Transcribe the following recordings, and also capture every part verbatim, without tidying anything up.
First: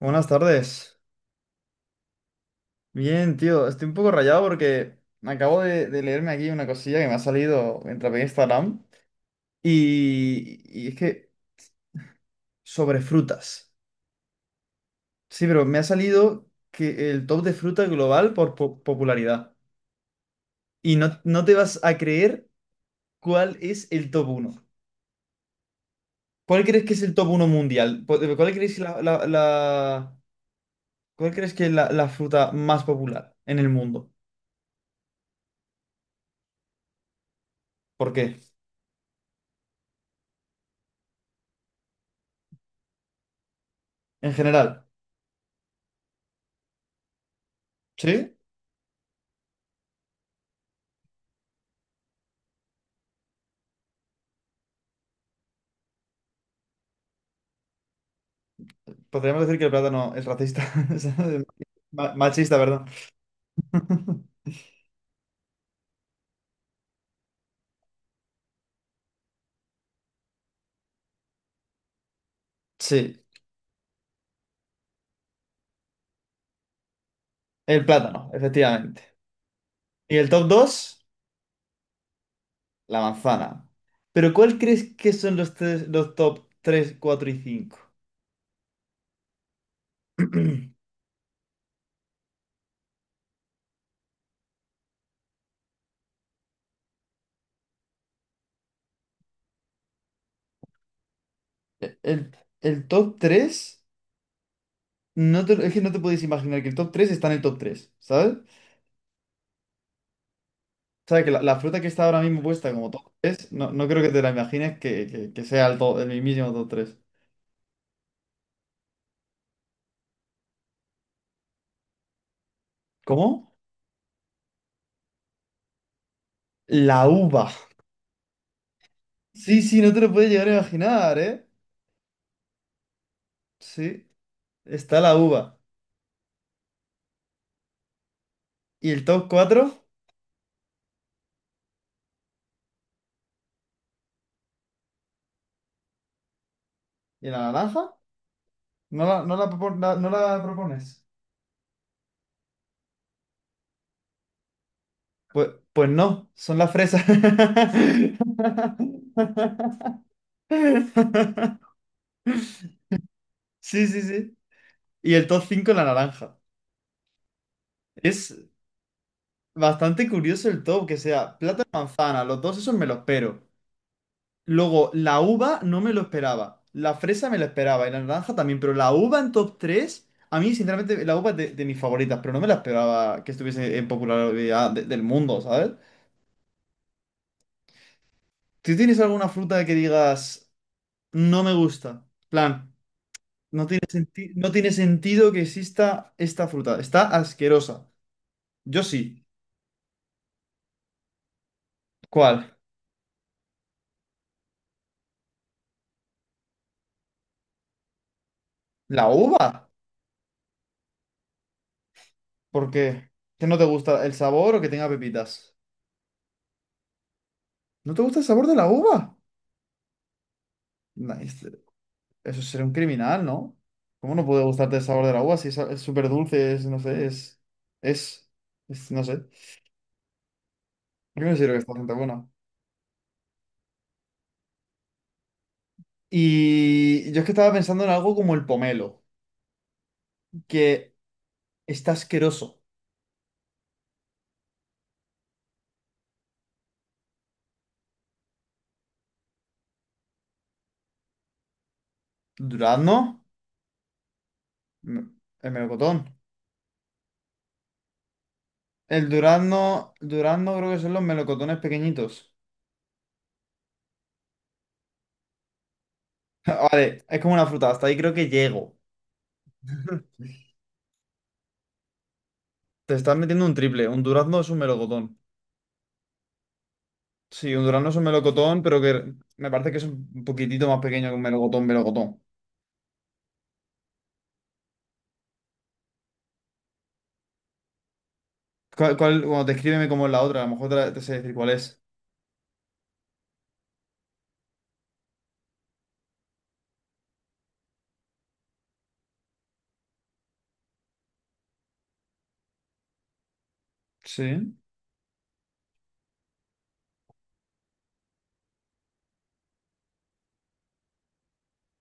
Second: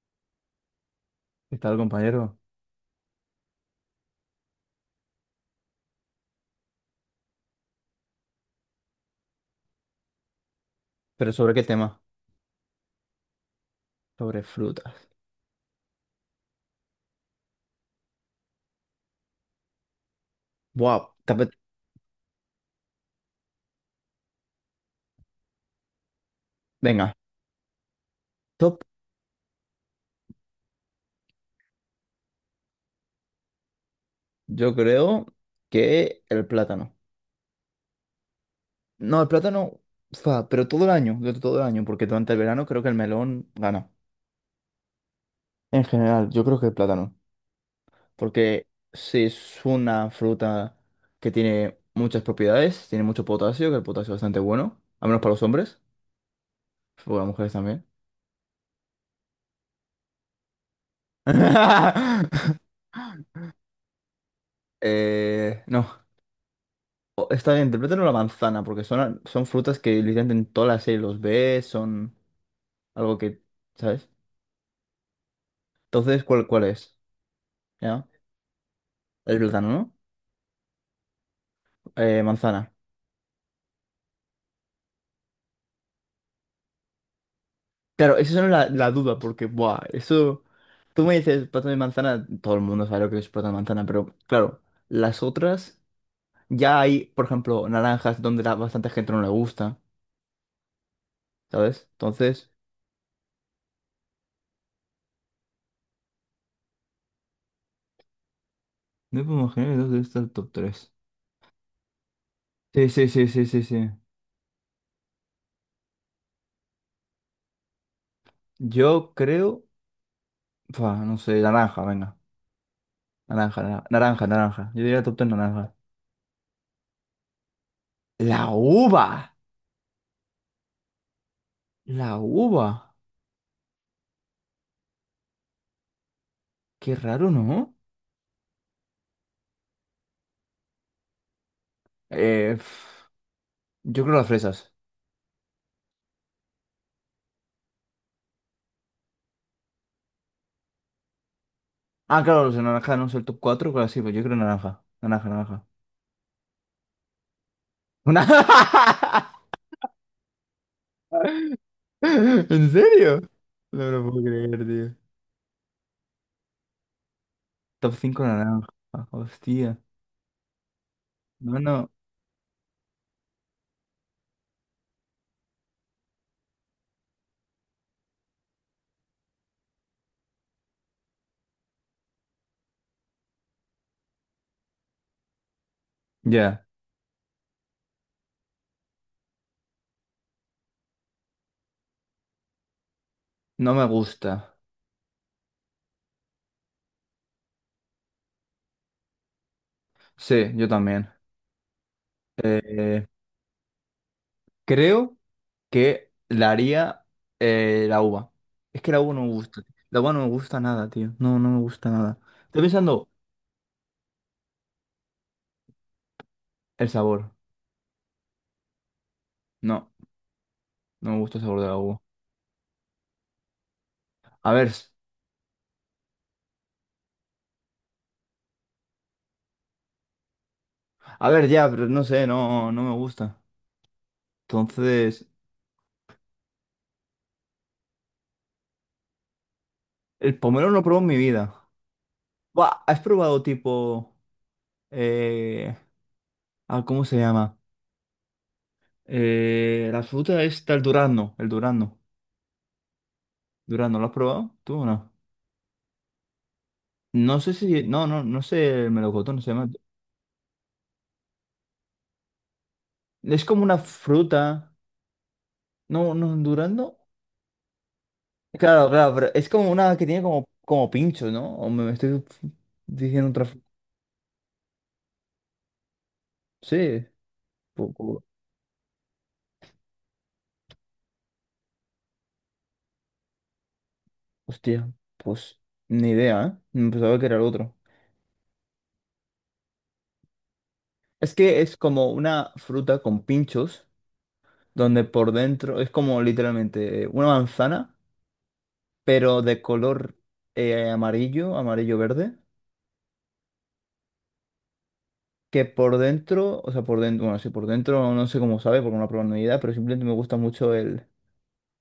Buenas tardes. ¿Qué tal, compañero? Bien, tío. Estoy un poco rayado porque me acabo de, de leerme aquí una cosilla que me ha salido mientras veía Instagram. Y, y es que ¿Pero sobre qué tema? sobre frutas. Sobre frutas. Sí, pero me ha salido que el top de fruta global por po- popularidad. Y Buah, no, te no te apet- vas a creer cuál es el top uno. ¿Cuál crees que es el Venga, top uno mundial? ¿Cuál cuál crees top. la, la- la- cuál crees que es la, la fruta más popular en el mundo? Yo creo que el plátano. ¿Por qué? No, el plátano, fa, pero todo el año, durante todo el año, porque durante el verano creo que el melón gana. En general. En general, yo creo que el plátano. ¿Sí? Porque sí es una fruta que tiene muchas propiedades, tiene mucho potasio, que el potasio es bastante bueno, al menos para los hombres, para las mujeres también. Podríamos decir que el plátano es racista. es ma- Machista, perdón. Eh, no. O- Está bien, interprétalo la manzana, porque son, son frutas que literalmente en toda la serie los ves, son algo Sí, que, ¿sabes? Entonces, ¿cuál, cuál es? el ¿Ya? plátano, efectivamente. El plátano, ¿no? Y el top dos Eh, manzana. la manzana. Pero ¿cuál crees que son los, tres, los top tres cuatro y cinco? Claro, esa es la, la duda, porque, buah, eso. Tú me dices plátano y manzana, todo el mundo sabe lo que es plátano y manzana, pero claro, las otras, ya hay, por ejemplo, naranjas donde la, bastante gente no le gusta, ¿sabes? El, Entonces, el top tres no te- es que no te podéis imaginar que el top tres está en el top tres, ¿sabes? ¿no puedo imaginar que dos de estas top tres? O sea, que la, la fruta que está ahora mismo puesta Sí, como sí, top sí, sí, tres sí, no, no sí. creo que te la imagines que, que- que sea el, to- el mismísimo top tres. Yo creo. Fua, no sé, naranja, venga. ¿Cómo? Naranja, naranja, naranja, naranja. Yo diría top tres naranja. La uva. La uva. Sí, sí, no te lo puedes llegar a imaginar, ¿eh? La uva. Sí, está la uva. Qué raro, ¿no? ¿Y el top cuatro? Eh, pf, yo creo las fresas. ¿Y la naranja? ¿No la, no la, propon- la- no la propones? Ah, claro, los de naranja no es el top cuatro claro, sí, pues yo creo naranja. Naranja, Pues, naranja. pues no, son las fresas. Una- ¿En serio? No Sí, me sí, lo puedo sí. creer, tío. Y el top cinco la naranja. Top cinco Es naranja. Hostia. bastante curioso el top, que sea No, plátano y no. manzana. Los dos esos me los pero. Luego, la uva no me lo esperaba. La fresa me la esperaba y la naranja también, pero la uva en top tres a mí sinceramente la uva es de, de mis favoritas, pero no me la esperaba que estuviese en popularidad de- del mundo, ¿sabes? Ya. ¿Tú tienes alguna fruta que digas, no me gusta? Plan, no No tiene me senti- gusta. no tiene sentido que exista esta fruta, está asquerosa. Yo sí. Sí, yo también. ¿Cuál? Eh, creo. Que la haría eh, la uva. Es que la ¿La uva no me gusta. uva? La uva no me gusta nada, tío. No, no me gusta nada. Estoy ¿Por pensando qué? ¿Que no te gusta el sabor o que tenga pepitas? el sabor. ¿No te gusta el sabor de la uva? No, no me gusta el Nice. sabor de la uva. Eso sería un criminal, ¿no? ¿Cómo no puede A ver, gustarte el s- sabor de la uva si es es súper dulce, es, no sé, es, es, es- no sé. Yo no a ver considero que ya, está pero bastante no sé, bueno. no, no me gusta. Entonces, Y yo es que estaba pensando en algo como el pomelo, el pomelo no lo que probado en mi vida. está asqueroso. Buah, ¿has probado tipo? eh, ah, ¿cómo se llama? Eh, la fruta está el durazno, el durazno. ¿Durazno? Durazno, ¿lo has probado? ¿Tú o no? Mm, El melocotón. No sé si. No, no, no sé el El melocotón, se durazno, llama. durazno creo que son los melocotones pequeñitos. Es como una fruta. No, no, Honduras no. Vale, es como una fruta, hasta ahí creo que llego. Claro, claro, pero es como una que tiene como, como pincho, ¿no? O me estoy Te estás diciendo otra. metiendo un f- triple, un durazno es un melocotón. Sí, Sí, un durazno po- es un po- melocotón, pero que me parece que es un poquitito más pequeño que un melocotón, melocotón. hostia, pues ni idea, ¿eh? Me pensaba que era el otro. ¿Cuál, cuál, bueno, descríbeme cómo es la otra, a lo mejor te, la- te sé decir Es cuál que es es. como una fruta con pinchos, donde por dentro es como literalmente una manzana, pero de color eh, amarillo, amarillo-verde, Sí. que por dentro, o sea, por dentro, bueno, sí, por dentro no sé cómo sabe porque no lo he probado ni idea, pero simplemente me gusta mucho el.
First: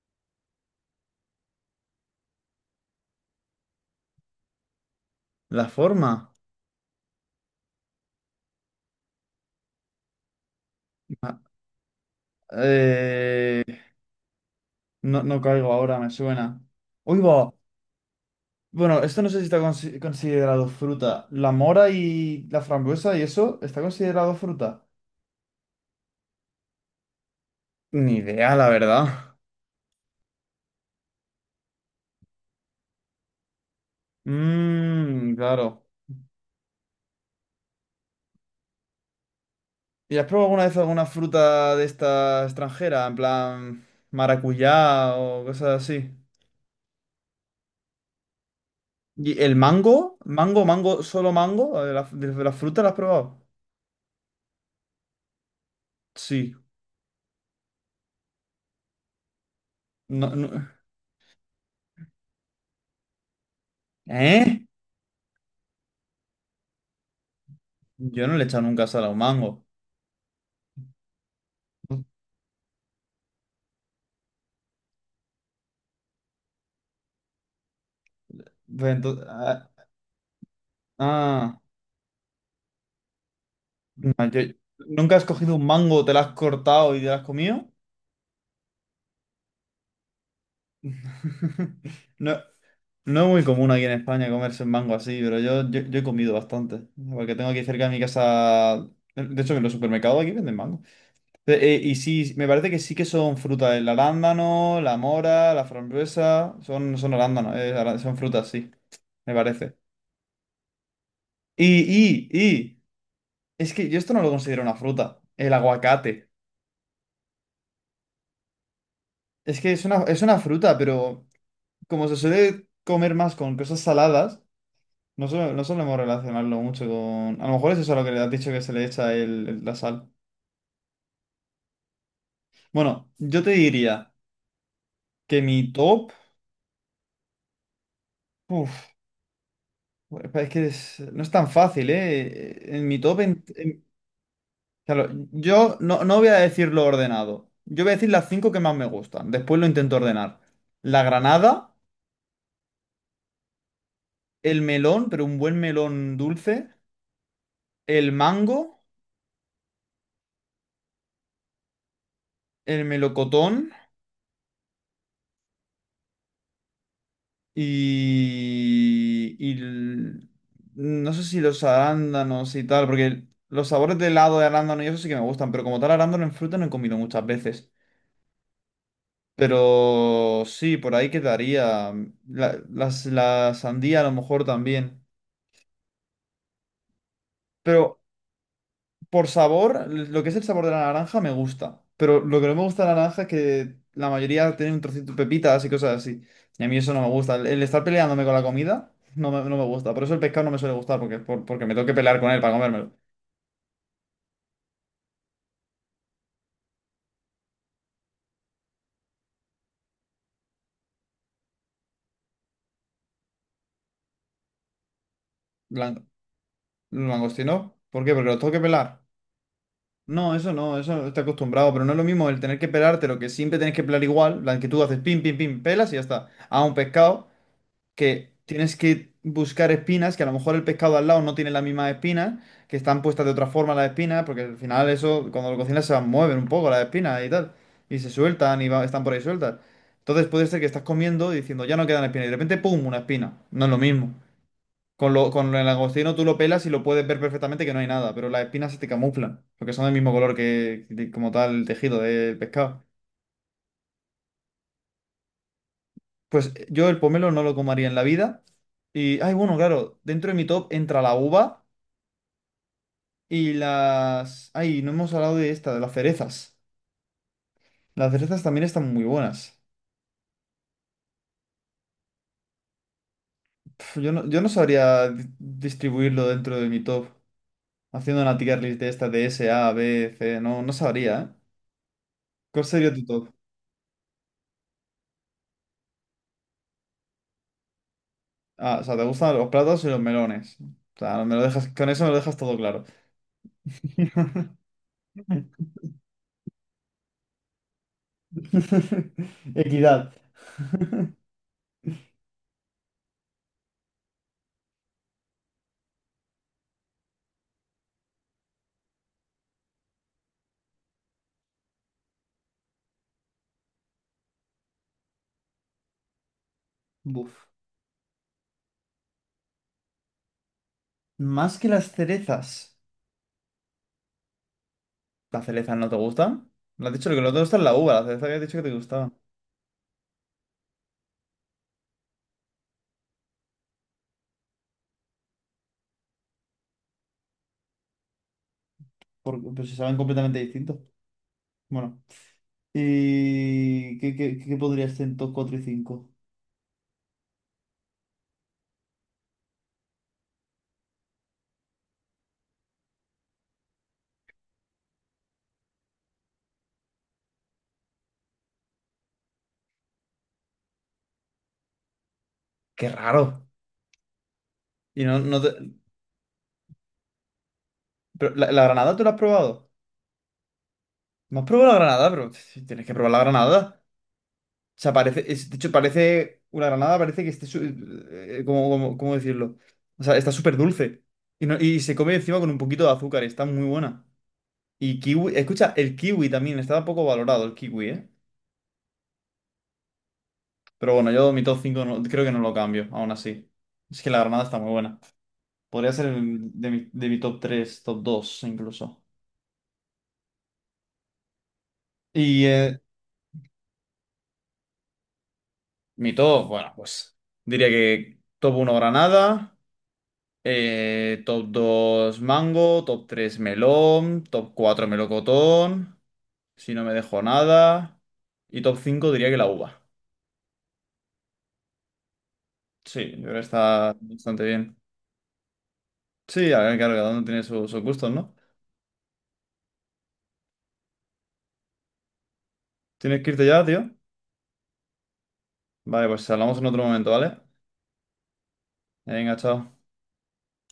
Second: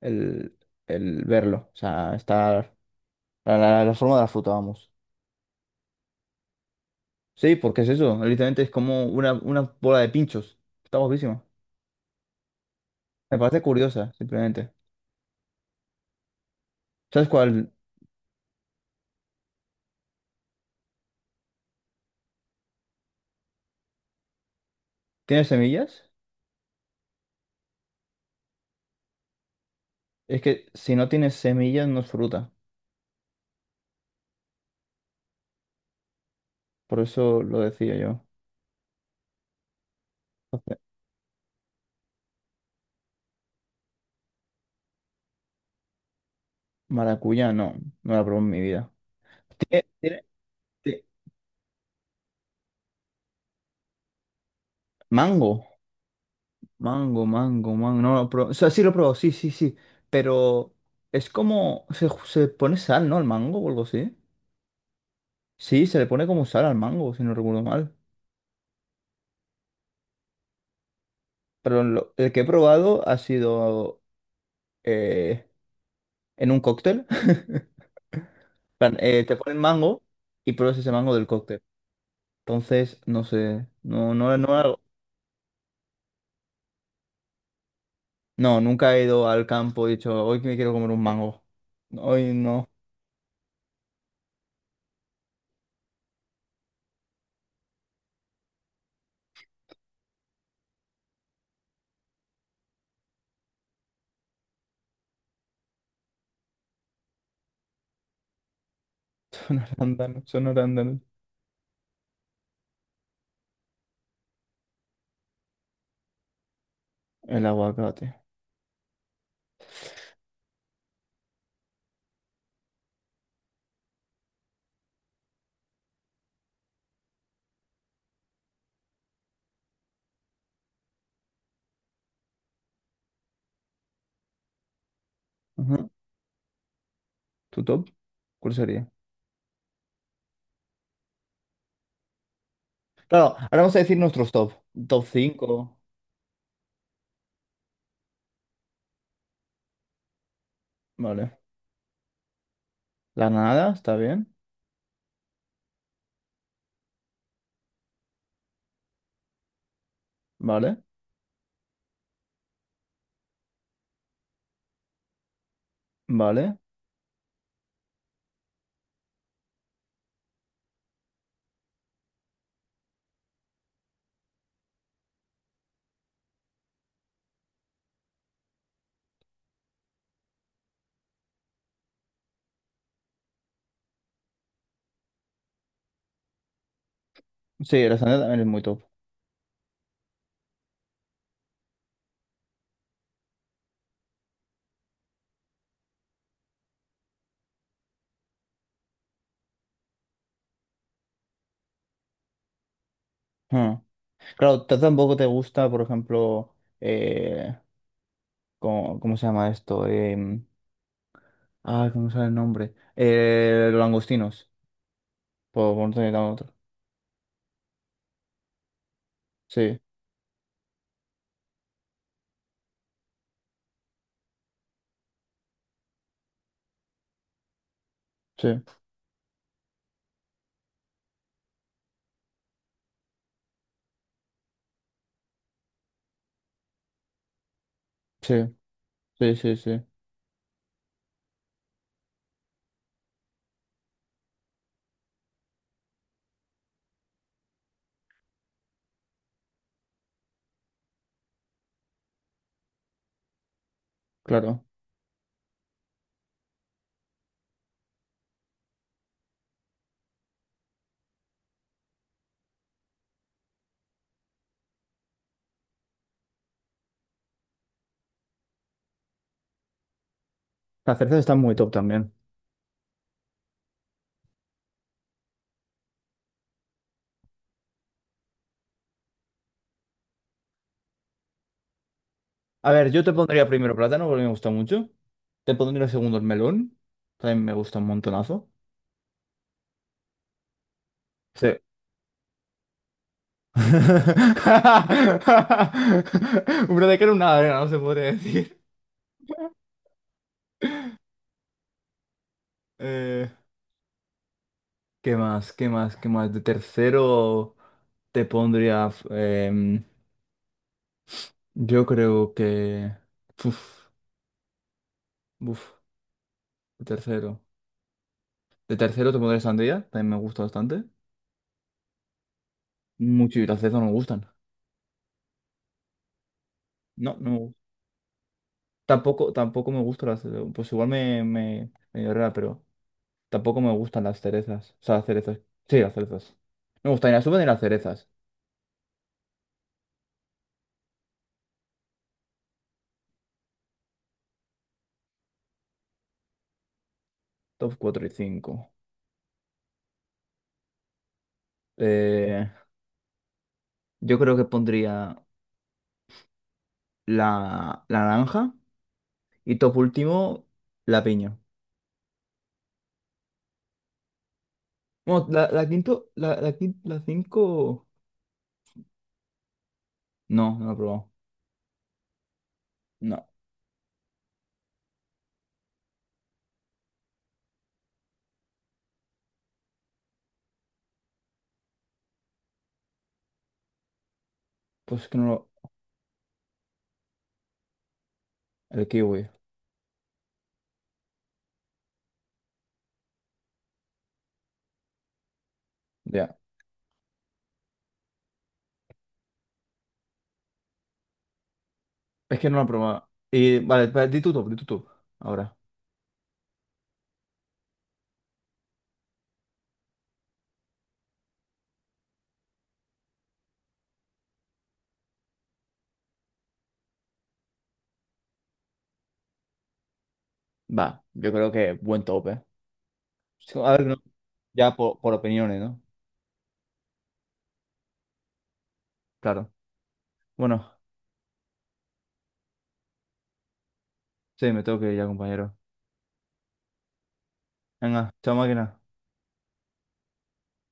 el, el verlo. O sea, estar la, la- la forma de la fruta, vamos. La forma. Sí, porque es eso. Literalmente es como una, una bola de pinchos. Está Ah, guapísima. Me parece eh, curiosa, simplemente. no, no caigo ahora, me suena. Uy, ¿Sabes va. cuál? Bueno, esto no sé si está consi- considerado fruta. La mora y la frambuesa y eso, ¿está considerado fruta? ¿Tiene semillas? Ni idea, la verdad. Es que si no tiene semillas no es fruta. Mmm, claro. Por eso lo decía yo. ¿Y has probado alguna vez Entonces, alguna fruta de esta extranjera? En plan maracuyá o cosas así. maracuyá, no. No la probé en mi vida. ¿Y el ¿Tiene, mango? tiene- ¿Mango, mango, ti- solo mango? ¿De la, de la fruta la has probado? ¿mango? Sí. Mango, mango, mango. No lo probé. O sea, sí lo probé, sí, sí, sí. No, no- Pero es como. Se, se pone sal, ¿no? El mango o algo así. ¿Eh? Sí, se le pone como sal al mango, si no recuerdo mal. Yo no le he echado nunca sal a un mango. Pero lo- el que he probado ha sido eh, en un cóctel. Pues Plan, entonces- eh, te ponen ah, mango y pruebas ese mango del ah, cóctel. Entonces, no sé, no, no, no, yo- no, hago- ¿nunca has cogido un mango, te lo has cortado y te lo has comido? no, nunca he ido al campo y he dicho, hoy que me quiero comer un mango. Hoy No. no. No es muy común aquí en España comerse el mango así, pero yo, yo, yo he comido bastante. Porque tengo aquí cerca de mi casa. De hecho, en los supermercados aquí venden mango. Eh, eh, y sí, me parece que sí que son frutas. El arándano, la mora, la frambuesa. Son, son arándanos, eh, ará- son frutas, sí, me Son parece. arándanos, son arándanos. Y, y, y. Es que yo esto no lo considero una fruta. El aguacate. El aguacate. Es que es una, es una fruta, pero como se suele comer más con cosas saladas. No, suele- no solemos relacionarlo mucho con... A lo mejor es eso lo que le has dicho que se le echa el, el- la sal. Bueno, yo te diría que mi Ajá. top... ¿Tu top? ¿Cuál Uf, sería? es que es- no es tan fácil, ¿eh? En mi top... Claro, en- ahora vamos a en- decir nuestros top. Top Claro, yo cinco. no, no voy a decir lo ordenado. Yo voy a decir las cinco que más me gustan. Después lo intento ordenar. La Vale. granada, La nada, está bien. el melón, pero un buen melón dulce, el mango, Vale. el melocotón. Vale. Y, y l- no sé si los arándanos y tal, porque los sabores de helado de arándano y eso sí que me gustan, pero como tal arándano en fruta no he comido muchas veces. Pero sí, por ahí quedaría. La, las- la sandía a lo mejor también. Sí, la Pero sandía también es muy top. por sabor, lo que es el sabor de la naranja me gusta. Pero lo que no me gusta de la naranja es que la mayoría tiene un trocito de pepitas y cosas así. Y a mí eso no me gusta. El, el estar peleándome con la comida no me, no me gusta. Por eso el pescado no me suele gustar, porque, por- porque me tengo que pelear con él para comérmelo. Ah. Claro, t- tampoco te gusta, por ejemplo, eh, ¿cómo, cómo se llama esto? Em, ah, ¿cómo sale el nombre? Eh, los langostinos, por por no Lan- tener nada otro. ¿Langostino? ¿Por qué? Porque lo tengo que pelar. Sí, No, eso no, eso está acostumbrado. Pero no es lo mismo el tener que pelarte, lo que siempre tienes que pelar igual. La que tú haces pim, pim, pim, pelas y ya está. A un pescado, que sí, tienes que buscar espinas, que a lo mejor el pescado al lado no tiene las mismas espinas, que están puestas de otra forma las espinas, porque al final eso, cuando lo cocinas se mueven un poco las espinas y tal, y se sí, sueltan y va- están por ahí sí, sí, sueltas. sí, Entonces puede ser que estás comiendo y diciendo, ya no quedan espinas, y de repente, ¡pum!, una espina. No es lo mismo. Con lo, con el langostino tú lo pelas y lo puedes ver perfectamente que no hay nada, pero las espinas se te camuflan, porque son del mismo color que, que como tal el tejido del pescado. claro. Pues eh, yo el pomelo no lo comería en la vida. Y, ay, bueno, claro, dentro de mi top entra la uva y las... Ay, no hemos hablado de esta, de las cerezas. Las cerezas también están muy buenas. Las cerezas están muy top también. Pf, yo no, yo no sabría di- distribuirlo dentro de mi top. Haciendo una tier list de esta de S, A, B, C, no, no sabría, ¿eh? ¿Cuál A ver, sería yo tu te top? pondría primero plátano porque me gusta mucho. Te pondría segundo el melón, también me gusta un montonazo. Ah, o sea, te gustan los plátanos y los melones. O sea, me lo Sí. dejas, con eso me lo dejas todo claro. Una de cal, una arena, no se podría decir. Equidad. Eh, ¿Qué más? ¿Qué más? ¿Qué más? De tercero te pondría. f- em, yo creo que. Uf, uf, de tercero. Buf. De tercero te pondría sandía, también me gusta bastante. Más que las cerezas. Mucho y las cerezas no me gustan. ¿La cereza no te gusta? ¿La has dicho que No, lo que no no me te gustan. gusta es la uva, la cereza que has dicho que te gustaba? Tampoco, tampoco me gustan las. Pues igual me, me, me llorará, pero tampoco me gustan las cerezas. O sea, las cerezas. Sí, las cerezas. No me gustan ni las uvas ni las cerezas. Por- pues si saben completamente distintos. Bueno. ¿Y qué, qué, qué podría ser en top cuatro y cinco? Top cuatro y cinco. Yo creo que pondría la, la naranja. Y top último, la piña. Qué raro. Y no, Bueno, no la, la te... quinto, la, la, quin- la cinco. Pero, ¿la, la granada tú la has probado? No, no la he probado. No has probado la granada, pero t- tienes que probar la No, granada. O sea, parece, es- de hecho, parece, una granada parece que esté, su- eh, ¿cómo, cómo- cómo decirlo? O sea, está súper dulce. Y, no- y se come encima con un poquito de azúcar, está muy buena. Y pues es que no kiwi, lo. escucha, el kiwi también, está poco valorado el kiwi, ¿eh? El kiwi. Pero bueno, yo mi top cinco no, creo que no lo cambio, aún así. Es que la granada está muy buena. Podría ser Ya. el- de mi, de mi top tres top dos incluso. Es Y que no lo he eh, probado. Y vale, pa- di tu top, di tu top. Ahora. mi top, bueno, pues diría que top uno granada, eh, top dos mango, top tres melón, top cuatro melocotón, si no me dejo nada. Y top cinco diría que la uva. Va, yo creo que buen top, ¿eh? Sí, yo creo que Sí, a ver, está no, bastante ya bien. por, por opiniones, ¿no? Sí, a ver, claro, cada uno tiene su- sus gustos, ¿no? Claro. Bueno, Tienes que irte ya, tío. sí, me tengo que ir ya, compañero. Vale, pues hablamos en otro momento, ¿vale? Venga, chao máquina. Venga, chao.